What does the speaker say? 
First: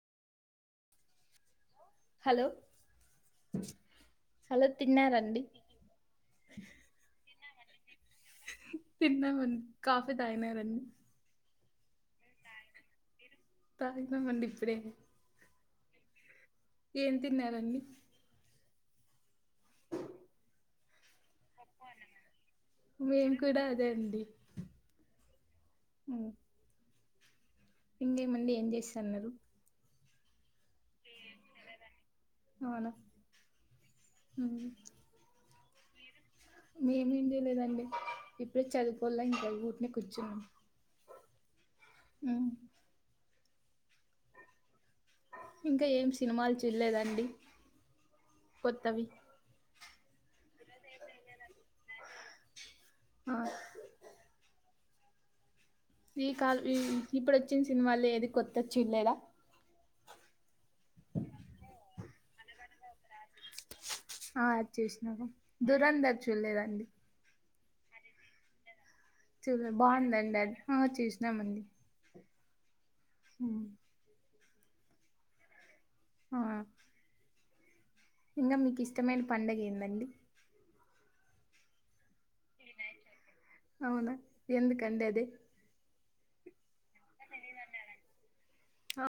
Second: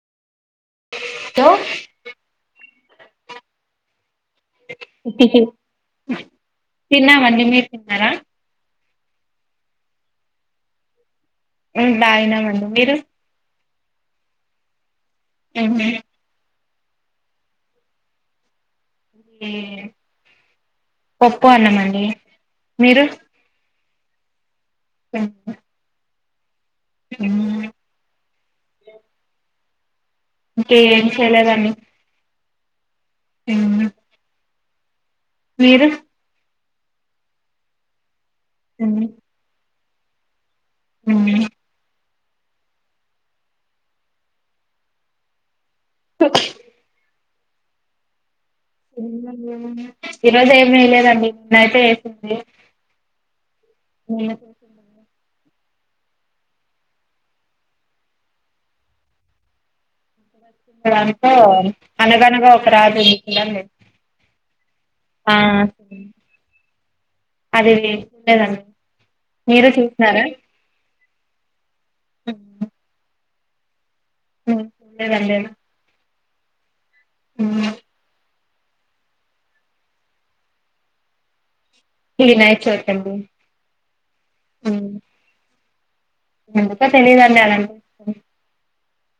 త hello hello తిన్నారండి tiffin తన్నా మండి మీరు తిన్నార తన్నమ్ అండి కాఫి తాగినా ఈ రోజు మేమే బానే ఉనామండి మీరు తయిత మండి ఇప్పుడే ఏం పేరు ఏం తిన్నారండి ఏ పప్పు అన్నం మండి మీరు మేము కూడా అదే అండి పే అవు ఉ ఇింకేమండి ఏం చేస్తన్నారు ఇంకే ఏం చేయలేదండి అవున అ అవును మీరు మే మేమ్ చేయ్లేదండి ఇప్పుడే చదుకోల్లె ఇంకా [inaudible] ఊహు మ్ ఇంక ఏమ్ సినిమాల్ చూల్లేదండి ఏమ్ లేవ్ ఏమున్నాయి. ఈరోజు ఏమి వేయలేదండి నిన్నయితే వేసింది ఆ లేద ఈ కాల్ ఈ ఇప్పుడు వచ్చిన సినిమాల్లో ఏది కొత్తది చూడలేదా స [unintelligible] అనగనగా ఒక రాజు చూడండి ఆ చూసినము ఆ దురంధర్ చూడలేదండి అదేదండి [unintelligible] చ బాగుందండి ఆ చేస్తా [unintelligible] చిమంది [unintelligible] అ అ తందేదందేనా [unintelligible] ఆ ఇంకా మీకు ఇష్టమైన పండగ ఏదండి హనాయ చౌతడి అవునా [unintelligible] ఎందుకండి అది హ్మ్ ఇంకా తెలీదండి అలా [unintelligible] ఆ